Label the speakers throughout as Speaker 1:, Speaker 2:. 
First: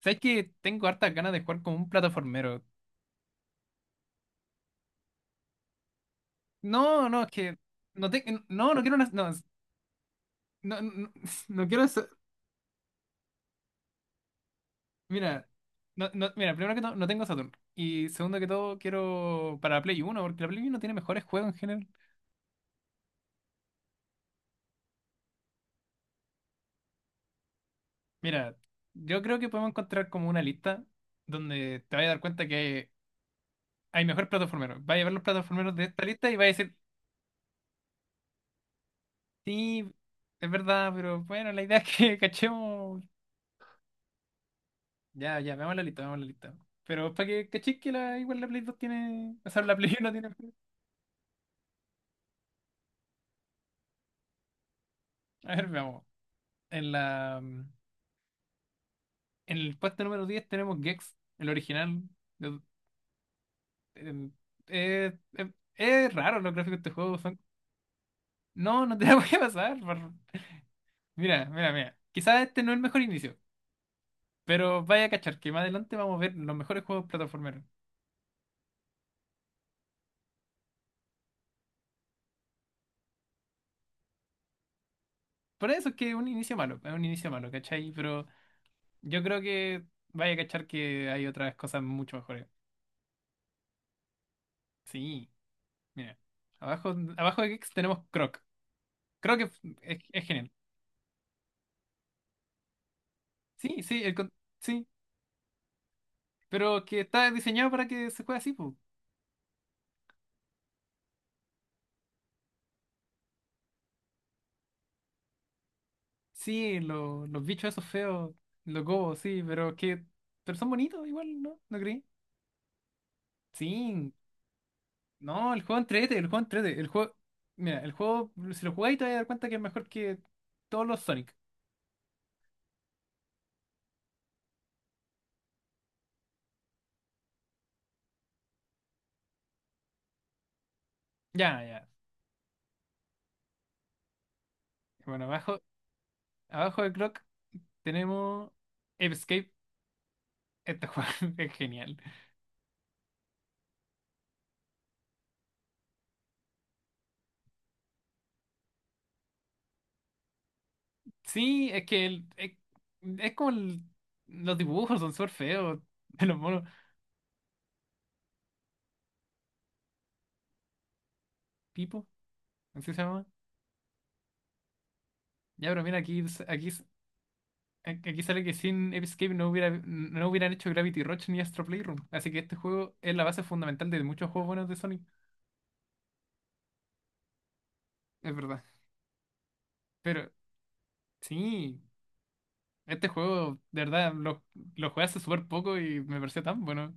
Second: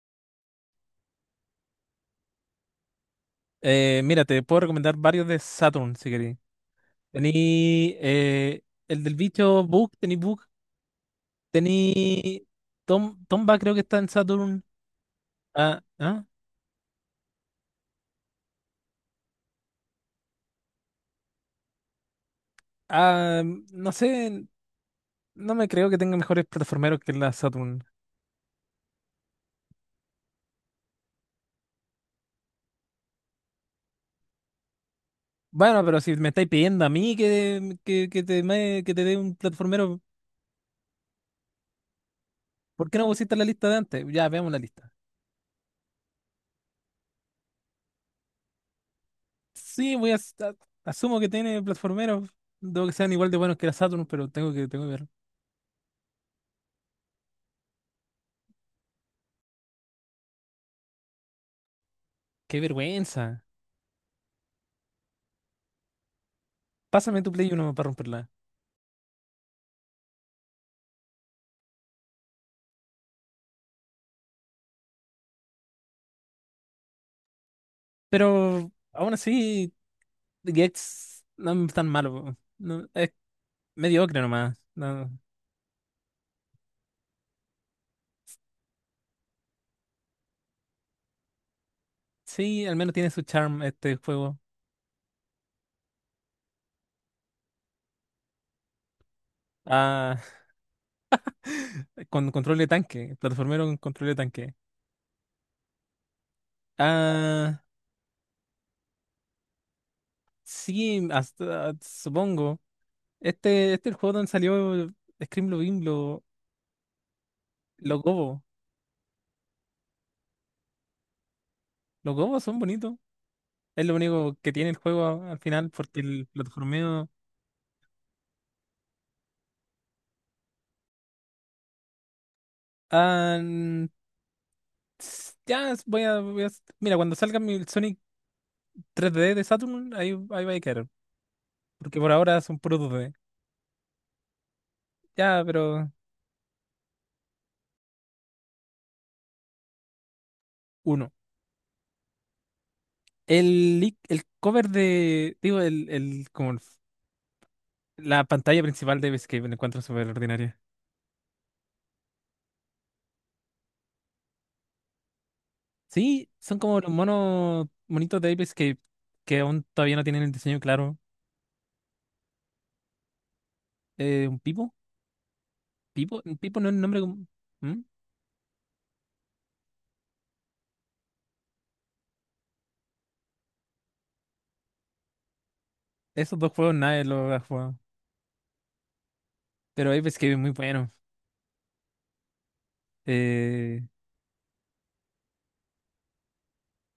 Speaker 1: ¿Sabes que tengo hartas ganas de jugar como un plataformero?
Speaker 2: Mira, te puedo recomendar varios de Saturn si queréis.
Speaker 1: No, no, es que
Speaker 2: Tení
Speaker 1: no, no quiero
Speaker 2: el
Speaker 1: una,
Speaker 2: del
Speaker 1: no,
Speaker 2: bicho Bug,
Speaker 1: no, no, no quiero eso.
Speaker 2: tení Tomba, creo que está en Saturn.
Speaker 1: Mira,
Speaker 2: Ah,
Speaker 1: no,
Speaker 2: ah,
Speaker 1: no, mira, primero que todo, no tengo Saturn. Y segundo que todo, quiero para Play 1 porque la Play 1 tiene mejores juegos en general.
Speaker 2: ah, no sé, no me creo que tenga mejores plataformeros que la Saturn.
Speaker 1: Mira, yo creo que podemos encontrar como una lista donde te vayas a dar cuenta que hay mejores plataformeros. Vaya a ver los plataformeros
Speaker 2: Bueno,
Speaker 1: de
Speaker 2: pero
Speaker 1: esta
Speaker 2: si me
Speaker 1: lista y vaya
Speaker 2: estáis
Speaker 1: a decir,
Speaker 2: pidiendo a mí que te dé un
Speaker 1: sí,
Speaker 2: plataformero,
Speaker 1: es verdad, pero bueno, la idea es que
Speaker 2: ¿por qué
Speaker 1: cachemos.
Speaker 2: no pusiste la lista de antes? Ya, veamos la lista.
Speaker 1: Ya, ya, veamos la lista, veamos la lista. Pero para que cachis que igual la Play 2 tiene. O sea, la
Speaker 2: Sí,
Speaker 1: Play 1 tiene.
Speaker 2: asumo que tiene plataformeros, debo que sean igual de buenos que la Saturn, pero tengo que ver.
Speaker 1: A ver, veamos. En la. En el puesto número 10 tenemos Gex, el original.
Speaker 2: ¡Qué
Speaker 1: Yo-
Speaker 2: vergüenza!
Speaker 1: em, Raro los gráficos de este juego.
Speaker 2: Pásame tu
Speaker 1: Son.
Speaker 2: Play uno para romperla.
Speaker 1: No, no te la voy a pasar. Mira, mira, mira. Quizás este no es el mejor inicio. Pero vaya a cachar que más adelante vamos a ver los mejores juegos plataformeros.
Speaker 2: Pero aún así, Gex no es tan malo, po. No, es mediocre nomás. No.
Speaker 1: Por eso es que es un inicio malo, es un inicio malo, ¿cachai? Pero yo creo que vaya a cachar que hay otras cosas mucho mejores.
Speaker 2: Sí, al menos tiene su charm este juego.
Speaker 1: Sí. Mira, abajo de Geeks tenemos Croc. Croc es, es-
Speaker 2: Ah,
Speaker 1: es genial.
Speaker 2: con control de tanque, plataformero con
Speaker 1: Sí, sí,
Speaker 2: control de tanque.
Speaker 1: sí, pero que está
Speaker 2: Ah,
Speaker 1: diseñado para que se juegue así, pues.
Speaker 2: sí, hasta, supongo. Este es el juego donde salió scream Screamlobin,
Speaker 1: Sí, los bichos esos
Speaker 2: los
Speaker 1: feos,
Speaker 2: gobos.
Speaker 1: los gobos, sí, pero son bonitos igual, ¿no? ¿No creí?
Speaker 2: Los gobos son bonitos. Es lo
Speaker 1: Sí,
Speaker 2: único que tiene el juego al
Speaker 1: no, el
Speaker 2: final,
Speaker 1: juego
Speaker 2: porque
Speaker 1: entrete,
Speaker 2: el
Speaker 1: el juego entrete, el
Speaker 2: plataformeo.
Speaker 1: juego, mira, el juego, si lo jugáis te vas a dar cuenta que es mejor que todos los Sonic.
Speaker 2: Ah, Ts- Ya es- voy a, voy a- Mira, cuando salga mi Sonic 3D de Saturn, ahí, ahí va a quedar.
Speaker 1: Ya, ya.
Speaker 2: Porque por ahora son puros 2D.
Speaker 1: Bueno,
Speaker 2: Ya,
Speaker 1: abajo,
Speaker 2: pero
Speaker 1: abajo de Croc tenemos Escape. Este juego
Speaker 2: uno.
Speaker 1: es genial.
Speaker 2: El cover de. Digo, como la pantalla principal de Ape Escape, me encuentro súper ordinaria.
Speaker 1: Sí, es que es como los dibujos son súper feos de
Speaker 2: Sí,
Speaker 1: los
Speaker 2: son
Speaker 1: monos.
Speaker 2: como los monos monitos de Ape Escape que aún todavía no tienen el diseño claro.
Speaker 1: Pipo, así se llama.
Speaker 2: ¿Un Pipo?
Speaker 1: Ya, pero mira,
Speaker 2: ¿Pipo? ¿Un Pipo no
Speaker 1: aquí,
Speaker 2: es el nombre? ¿Mm?
Speaker 1: aquí sale que sin Escape no hubieran hecho Gravity Rush ni Astro Playroom. Así que este juego es la base fundamental de muchos juegos buenos de Sonic.
Speaker 2: Esos dos juegos nadie los ha jugado.
Speaker 1: Es verdad.
Speaker 2: Pero Ape Escape
Speaker 1: Pero
Speaker 2: es muy bueno.
Speaker 1: sí, este juego,
Speaker 2: Eh,
Speaker 1: de verdad, lo jugué hace súper poco y me pareció tan bueno.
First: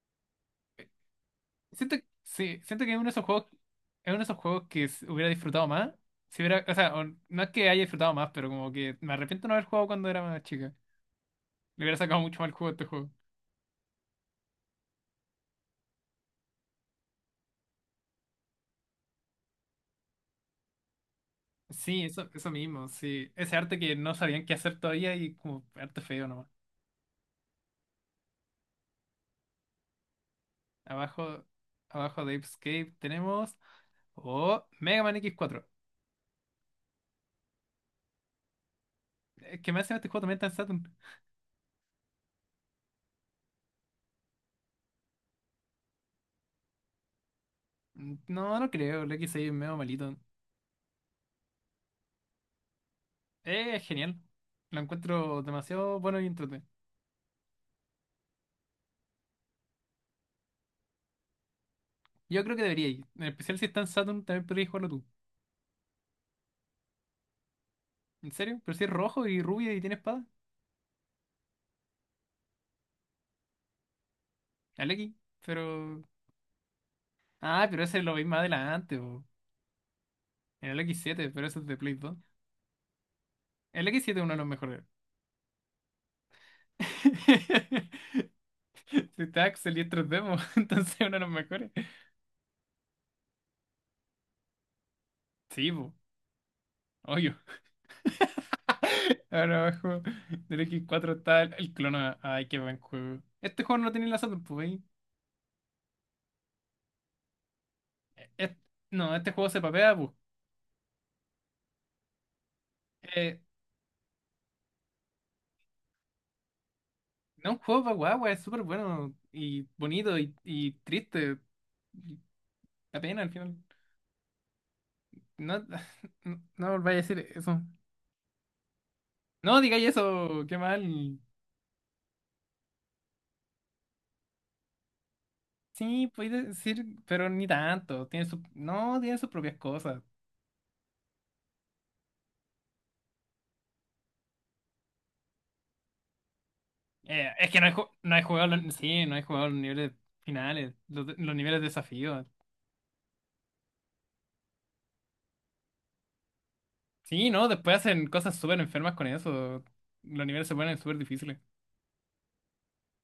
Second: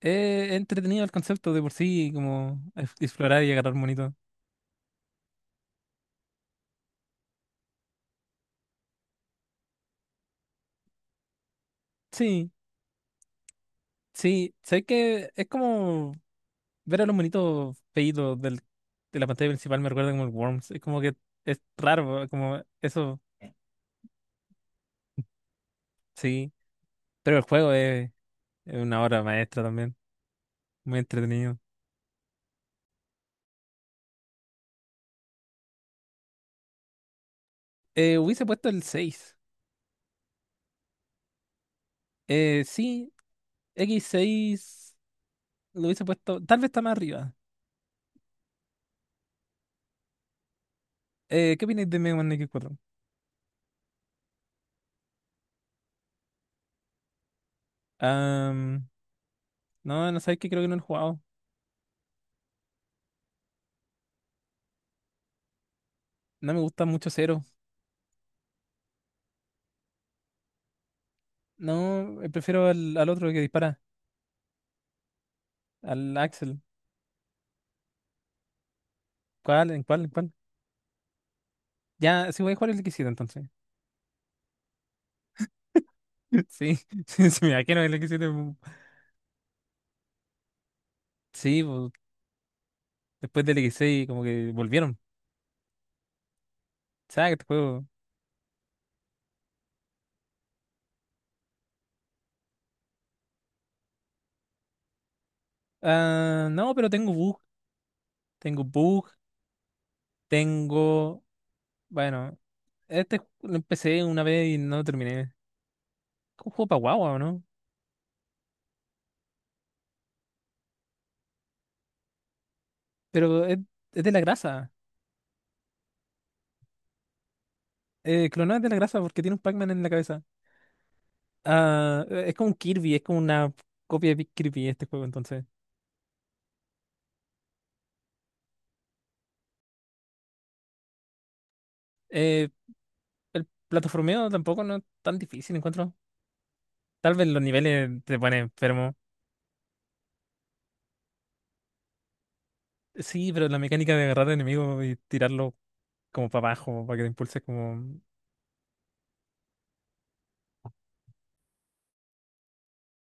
Speaker 2: entretenido el concepto de por
Speaker 1: Siento,
Speaker 2: sí,
Speaker 1: sí,
Speaker 2: como
Speaker 1: siento que es uno de esos
Speaker 2: explorar
Speaker 1: juegos,
Speaker 2: y agarrar
Speaker 1: es
Speaker 2: monitos.
Speaker 1: uno de esos juegos que s- hubiera disfrutado más. Si hubiera, o sea, no es que haya disfrutado más, pero como que me arrepiento de no haber jugado cuando era más chica. Le hubiera sacado mucho más
Speaker 2: Sí,
Speaker 1: el juego a este juego.
Speaker 2: sí, sé que es como ver a los monitos feitos de la pantalla principal me recuerda como el Worms. Es como que es
Speaker 1: Sí,
Speaker 2: raro,
Speaker 1: eso
Speaker 2: como
Speaker 1: mismo,
Speaker 2: eso,
Speaker 1: sí. Ese arte que no sabían qué hacer todavía y como arte feo nomás.
Speaker 2: sí. Pero el juego es una obra maestra también, muy
Speaker 1: Abajo,
Speaker 2: entretenido.
Speaker 1: abajo de Ape Escape tenemos. Oh, Mega Man X4.
Speaker 2: Hubiese puesto el 6.
Speaker 1: Es que me hace este juego también está en Saturn.
Speaker 2: Sí, X6 lo hubiese puesto, tal vez está más arriba.
Speaker 1: Mm, no, no creo, el X6 es medio malito.
Speaker 2: ¿Qué opináis de Mega Man X4?
Speaker 1: Es genial. Lo encuentro demasiado bueno y entretenido.
Speaker 2: Ah, no, no sabéis que creo que no lo he jugado.
Speaker 1: Yo creo que debería ir. En especial si está en Saturn, también podrías jugarlo tú.
Speaker 2: No me gusta mucho Zero.
Speaker 1: ¿En serio? Pero si es rojo y rubia y tiene espada.
Speaker 2: No, prefiero al otro que dispara,
Speaker 1: El X. Pero.
Speaker 2: al Axel.
Speaker 1: Ah, pero ese lo veis más adelante, po.
Speaker 2: ¿Cuál? ¿En cuál? ¿En cuál?
Speaker 1: En el X7, pero ese es de Play 2.
Speaker 2: Ya, sí voy a jugar el X7 entonces.
Speaker 1: El x siete es uno de los mejores.
Speaker 2: Sí, sí, sí, me imagino el X7.
Speaker 1: Si está Axel y es 3D, po, entonces es uno de los
Speaker 2: Sí,
Speaker 1: mejores.
Speaker 2: después del X6 como que volvieron.
Speaker 1: Sí, po.
Speaker 2: ¿Sabes
Speaker 1: Obvio.
Speaker 2: este juego?
Speaker 1: Ahora abajo del X4 está el clona. Ay, qué buen juego. Este juego no lo tenía en la Saturn, pues. ¿Veis?
Speaker 2: Ah, no, pero tengo bug.
Speaker 1: Eh, eh,
Speaker 2: Tengo bug.
Speaker 1: No, este juego se papea,
Speaker 2: Tengo. Bueno,
Speaker 1: pues.
Speaker 2: lo empecé una vez y no lo terminé. Es un juego para guagua, ¿o no?
Speaker 1: No, un juego para guagua, es súper bueno y bonito y triste. Y da pena al
Speaker 2: Pero
Speaker 1: final.
Speaker 2: es de la grasa.
Speaker 1: No, no, no volváis a decir eso.
Speaker 2: Clonó es de la grasa porque tiene un
Speaker 1: No
Speaker 2: Pac-Man en
Speaker 1: digáis
Speaker 2: la cabeza.
Speaker 1: eso, qué mal.
Speaker 2: Ah, es como un Kirby, es como una copia de Kirby este juego entonces.
Speaker 1: Sí, podéis decir, pero ni tanto. No, tiene sus propias cosas.
Speaker 2: Eh, el plataformeo tampoco no es tan difícil, encuentro. Tal vez los
Speaker 1: Es que
Speaker 2: niveles
Speaker 1: no
Speaker 2: te
Speaker 1: hay
Speaker 2: ponen
Speaker 1: jugado,
Speaker 2: enfermo.
Speaker 1: sí, no hay jugado los niveles finales, los niveles de desafío.
Speaker 2: Sí, pero la mecánica de agarrar al enemigo y tirarlo como para abajo, para que te
Speaker 1: Sí,
Speaker 2: impulse
Speaker 1: no, después
Speaker 2: como.
Speaker 1: hacen cosas súper enfermas con eso. Los niveles se ponen súper difíciles.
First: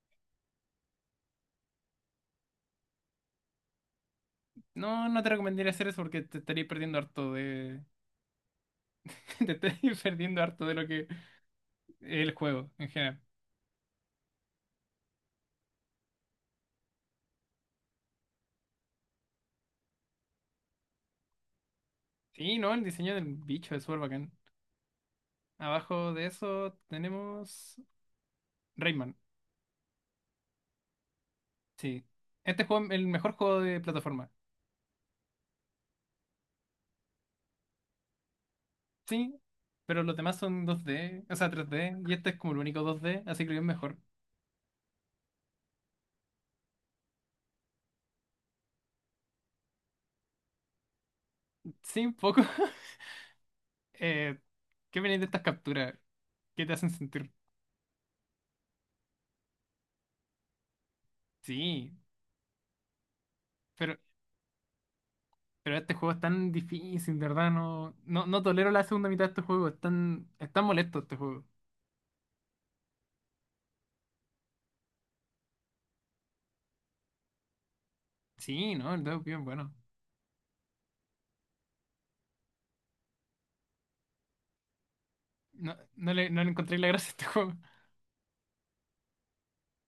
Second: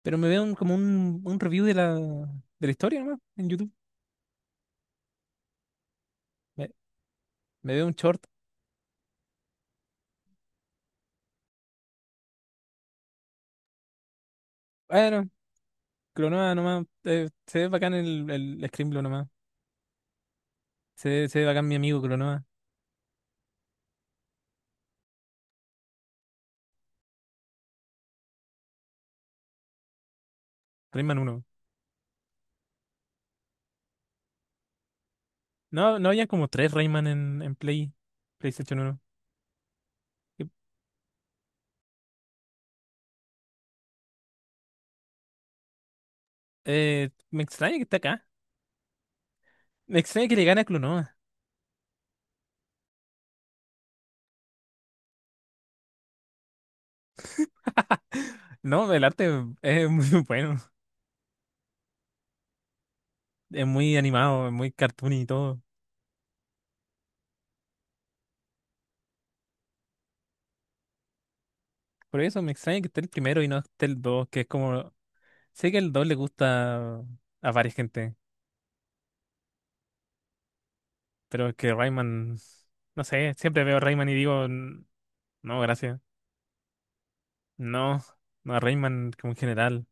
Speaker 2: Pero me veo como un review de la historia nomás en YouTube.
Speaker 1: No, no te recomendaría hacer eso porque te estarías
Speaker 2: Me,
Speaker 1: perdiendo harto
Speaker 2: me
Speaker 1: de.
Speaker 2: veo un short.
Speaker 1: Te estás perdiendo harto de lo que es el juego en general.
Speaker 2: Bueno, Clonoa nomás. Se ve bacán el Scrimblow nomás. Se ve bacán mi amigo Clonoa.
Speaker 1: Sí, no, el diseño del bicho es súper bacán. Abajo de eso tenemos Rayman.
Speaker 2: Rayman uno.
Speaker 1: Sí. Este juego es el mejor juego de plataforma.
Speaker 2: No, no había como tres Rayman en, PlayStation uno.
Speaker 1: Sí, pero los demás son 2D, o sea, 3D y este es como el único 2D, así que es mejor.
Speaker 2: Me extraña que está acá. Me extraña que le gane a Clonoa.
Speaker 1: Sí, un poco. Eh, ¿Qué viene de estas capturas? ¿Qué te hacen sentir?
Speaker 2: No, el arte es muy bueno,
Speaker 1: Sí,
Speaker 2: es muy
Speaker 1: pero,
Speaker 2: animado, es muy cartoon y todo.
Speaker 1: pero este juego es tan difícil, de verdad, no, no, no tolero la segunda mitad de este juego, es tan molesto este juego.
Speaker 2: Por eso me extraña que esté el primero y no esté el 2, que es como. Sé que el 2 le gusta a varias gente,
Speaker 1: Sí, no, el Dove bien bueno.
Speaker 2: pero es que Rayman. No sé, siempre veo Rayman y digo: No,
Speaker 1: No,
Speaker 2: gracias".
Speaker 1: no le encontré la gracia a este juego.
Speaker 2: No, no, Rayman como en general.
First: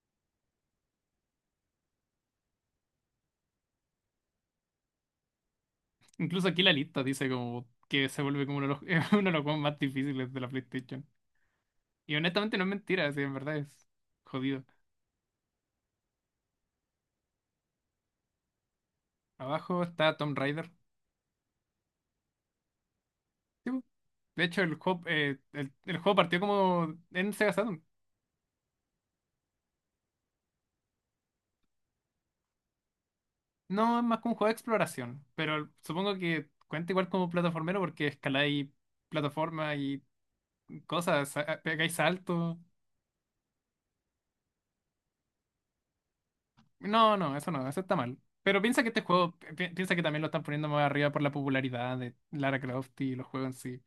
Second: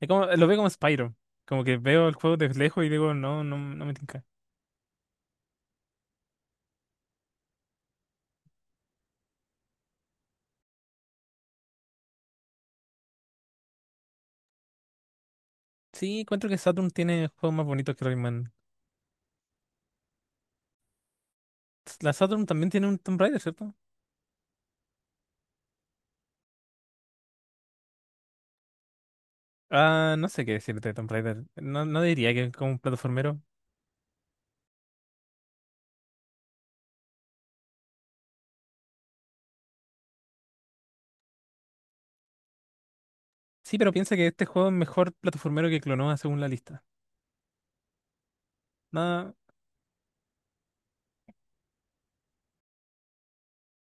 Speaker 2: Es como, lo veo como Spyro, como que veo el juego de lejos y digo, no, no, no me tinca.
Speaker 1: Incluso aquí la lista dice como que se vuelve como es uno de los juegos más difíciles de la PlayStation. Y honestamente no es mentira, sí, en verdad es jodido.
Speaker 2: Sí, encuentro que Saturn tiene juegos más bonitos que Rayman.
Speaker 1: Abajo está Tomb Raider.
Speaker 2: La Saturn también tiene un Tomb Raider,
Speaker 1: Sí,
Speaker 2: ¿cierto?
Speaker 1: po. De hecho, el juego partió como en Sega Saturn.
Speaker 2: Ah, no sé qué decirte de Tomb Raider. No, no diría que es como un plataformero.
Speaker 1: No es más que un juego de exploración, pero supongo que cuenta igual como plataformero porque escaláis plataforma y cosas, pegáis saltos.
Speaker 2: Sí, pero piensa que este juego es mejor plataformero que Clonoa según la lista.
Speaker 1: No, no, eso no, eso está mal. Pero piensa que este
Speaker 2: No,
Speaker 1: juego, pi- piensa que también lo están poniendo más arriba por la popularidad de Lara Croft y los juegos en sí.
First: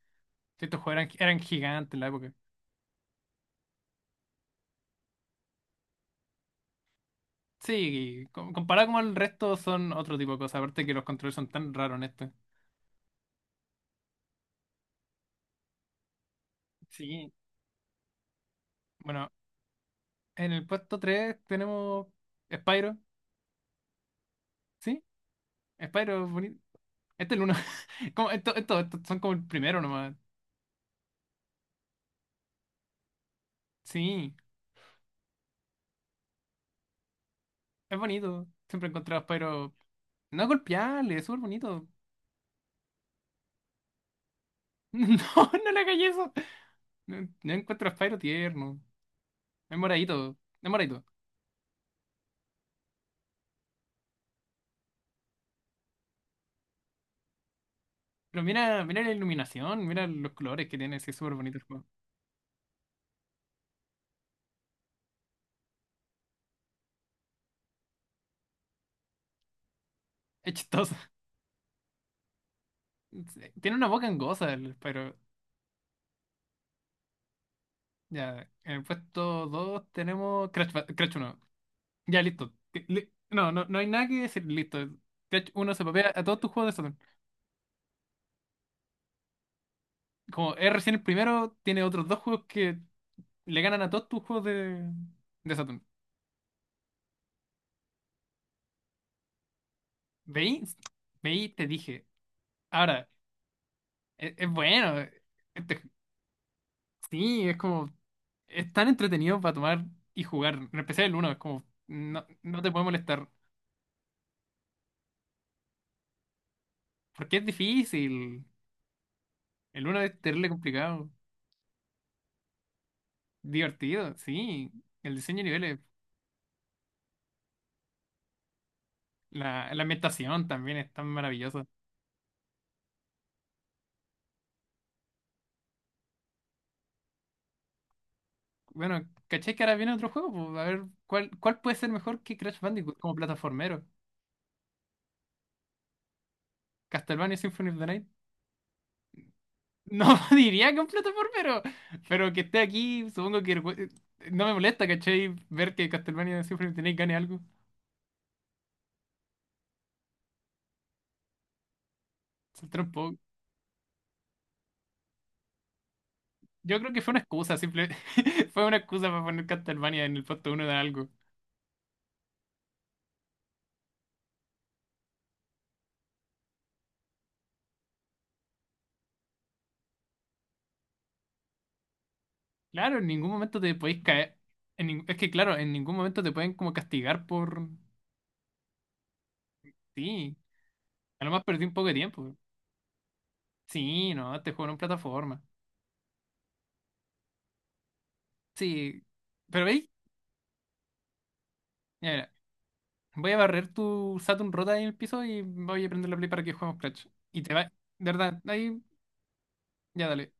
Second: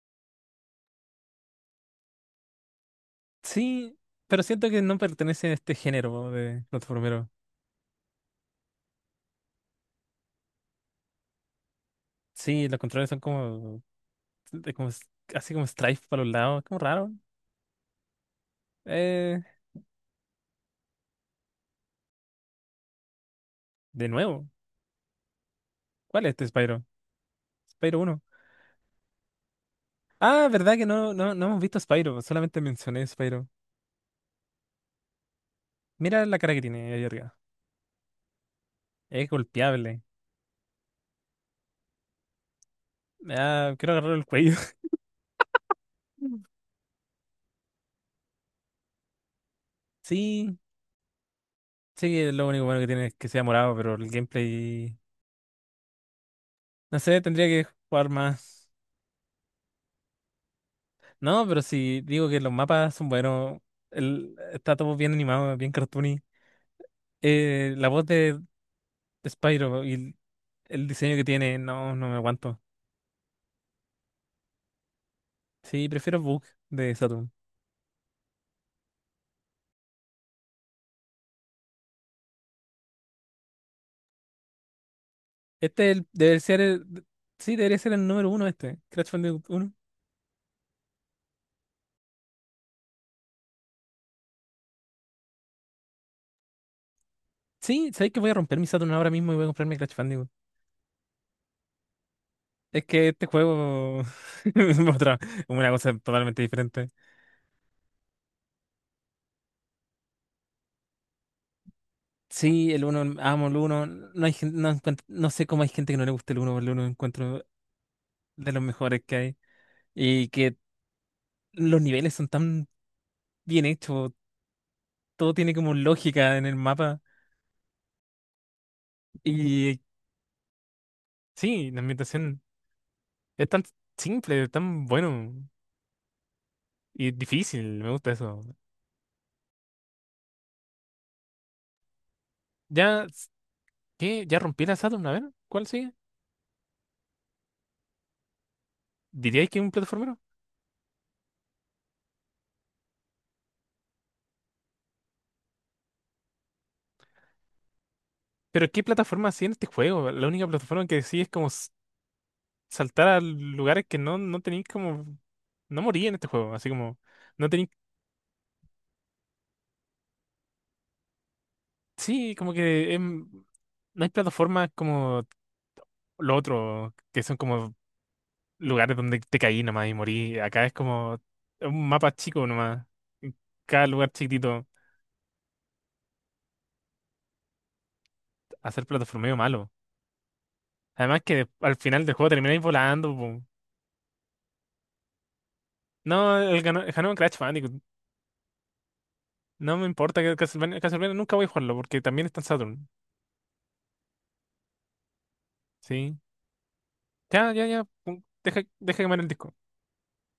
Speaker 1: Si estos juegos eran gigantes en la época.
Speaker 2: sí, pero siento que no pertenece a este género de plataformero.
Speaker 1: Sí, comparado con el resto son otro tipo de cosas, aparte que los controles son tan raros en este.
Speaker 2: Sí, los controles son como, de como s- así como strife para los lados, como raro.
Speaker 1: Sí. Bueno,
Speaker 2: Eh,
Speaker 1: en el puesto 3 tenemos Spyro,
Speaker 2: de nuevo,
Speaker 1: ¿sí? Spyro
Speaker 2: ¿cuál
Speaker 1: es
Speaker 2: es este
Speaker 1: bonito.
Speaker 2: Spyro?
Speaker 1: Este es el uno.
Speaker 2: Spyro uno.
Speaker 1: Como, esto son como el primero nomás.
Speaker 2: Ah, verdad que no, no, no hemos visto Spyro, solamente mencioné Spyro.
Speaker 1: Sí,
Speaker 2: Mira la cara que tiene ahí arriba.
Speaker 1: es bonito. Siempre he encontrado a
Speaker 2: Es
Speaker 1: Spyro.
Speaker 2: golpeable.
Speaker 1: No es golpeable, es súper bonito.
Speaker 2: Ah, quiero agarrar el cuello.
Speaker 1: No, no le hagáis eso. No, no encuentro a Spyro tierno. Es moradito,
Speaker 2: Sí.
Speaker 1: es moradito.
Speaker 2: Sí, lo único bueno que tiene es que sea morado, pero el gameplay. No sé, tendría que jugar
Speaker 1: Pero
Speaker 2: más.
Speaker 1: mira, mira la iluminación, mira los colores que tiene, sí, es súper
Speaker 2: No,
Speaker 1: bonito
Speaker 2: pero
Speaker 1: el juego.
Speaker 2: si digo que los mapas son buenos. Está todo bien animado, bien cartoony. La voz de Spyro y el,
Speaker 1: Es
Speaker 2: el
Speaker 1: chistoso.
Speaker 2: diseño que tiene, no, no me aguanto.
Speaker 1: Tiene una boca angosa el Spyro.
Speaker 2: Sí, prefiero Bug de Saturn.
Speaker 1: Ya, en el puesto 2 tenemos Crash, Crash 1. Ya, listo. No, no, no hay nada que decir, listo. Crash 1 se
Speaker 2: Este
Speaker 1: papea a todos
Speaker 2: debe
Speaker 1: tus
Speaker 2: ser
Speaker 1: juegos de Saturn.
Speaker 2: el. Sí, debería ser el número uno este, Crash Bandicoot uno.
Speaker 1: Como es recién el primero, tiene otros dos juegos que le ganan a todos tus juegos de Saturn.
Speaker 2: Sí, sabéis que voy a romper mi Saturn ahora mismo y voy a comprarme Crash Bandicoot.
Speaker 1: ¿Veis? ¿Veis? Te dije.
Speaker 2: Es
Speaker 1: Ahora,
Speaker 2: que este juego
Speaker 1: es
Speaker 2: es
Speaker 1: bueno.
Speaker 2: otra- una
Speaker 1: Este,
Speaker 2: cosa totalmente diferente.
Speaker 1: sí, es como, es tan entretenido para tomar y jugar. En especial el uno, es como, no, no te
Speaker 2: Sí, el
Speaker 1: puede
Speaker 2: uno,
Speaker 1: molestar.
Speaker 2: amo el uno. No sé cómo hay gente que no le gusta el uno, pero el uno
Speaker 1: Porque es
Speaker 2: encuentro
Speaker 1: difícil.
Speaker 2: de los mejores que hay.
Speaker 1: El uno es
Speaker 2: Y
Speaker 1: terrible
Speaker 2: que
Speaker 1: complicado.
Speaker 2: los niveles son tan bien hechos,
Speaker 1: Divertido, sí. El
Speaker 2: todo
Speaker 1: diseño de
Speaker 2: tiene como
Speaker 1: niveles,
Speaker 2: lógica en el mapa.
Speaker 1: la,
Speaker 2: Y
Speaker 1: la ambientación también es tan maravillosa.
Speaker 2: sí, la ambientación es tan simple, tan bueno y difícil, me gusta eso.
Speaker 1: Bueno, ¿cachai que ahora viene otro juego? Pues, a ver, ¿cuál puede ser mejor que Crash Bandicoot
Speaker 2: Ya,
Speaker 1: como plataformero?
Speaker 2: ¿qué? ¿Ya rompí la Saturn? A ver, ¿cuál sigue?
Speaker 1: ¿Castlevania Symphony of the Night?
Speaker 2: ¿Diríais que es un
Speaker 1: No
Speaker 2: plataformero?
Speaker 1: diría que un plataformero, pero que esté aquí, supongo que no me molesta, ¿cachai? Ver que Castlevania Symphony of the Night gane algo.
Speaker 2: ¿Pero qué plataforma sigue en este juego? La única plataforma que sigue es como
Speaker 1: Saltar un
Speaker 2: saltar
Speaker 1: poco.
Speaker 2: a lugares que no, no tenéis como. No morí en este juego, así
Speaker 1: Yo creo
Speaker 2: como.
Speaker 1: que fue una
Speaker 2: No
Speaker 1: excusa,
Speaker 2: tenéis.
Speaker 1: simple. Fue una excusa para poner Castlevania en el puesto uno de algo.
Speaker 2: Sí, como que. No hay plataformas como lo otro, que son como lugares donde te caí nomás y morí. Acá es como un mapa chico nomás.
Speaker 1: Claro, en ningún
Speaker 2: En
Speaker 1: momento te
Speaker 2: Cada
Speaker 1: podéis
Speaker 2: lugar
Speaker 1: caer.
Speaker 2: chiquitito.
Speaker 1: Es que, claro, en ningún momento te pueden como castigar por.
Speaker 2: Hacer plataformeo malo.
Speaker 1: Sí,
Speaker 2: Además
Speaker 1: a lo más
Speaker 2: que
Speaker 1: perdí un
Speaker 2: al
Speaker 1: poco de
Speaker 2: final del juego
Speaker 1: tiempo.
Speaker 2: termináis volando, po.
Speaker 1: Sí, no, te juego en plataforma.
Speaker 2: No, el ganó en Crash Bandicoot.
Speaker 1: Sí, pero
Speaker 2: No me
Speaker 1: veis,
Speaker 2: importa que Castlevania, Castlevania nunca voy a jugarlo porque
Speaker 1: Mira,
Speaker 2: también
Speaker 1: mira,
Speaker 2: está en Saturn.
Speaker 1: voy a barrer tu Saturn rota ahí en el piso y voy a prender la
Speaker 2: Sí.
Speaker 1: play para que juguemos Clash. Y
Speaker 2: Ya,
Speaker 1: te va.
Speaker 2: ya, ya.
Speaker 1: De verdad,
Speaker 2: Deja,
Speaker 1: ahí,
Speaker 2: deja quemar el disco.
Speaker 1: ya dale.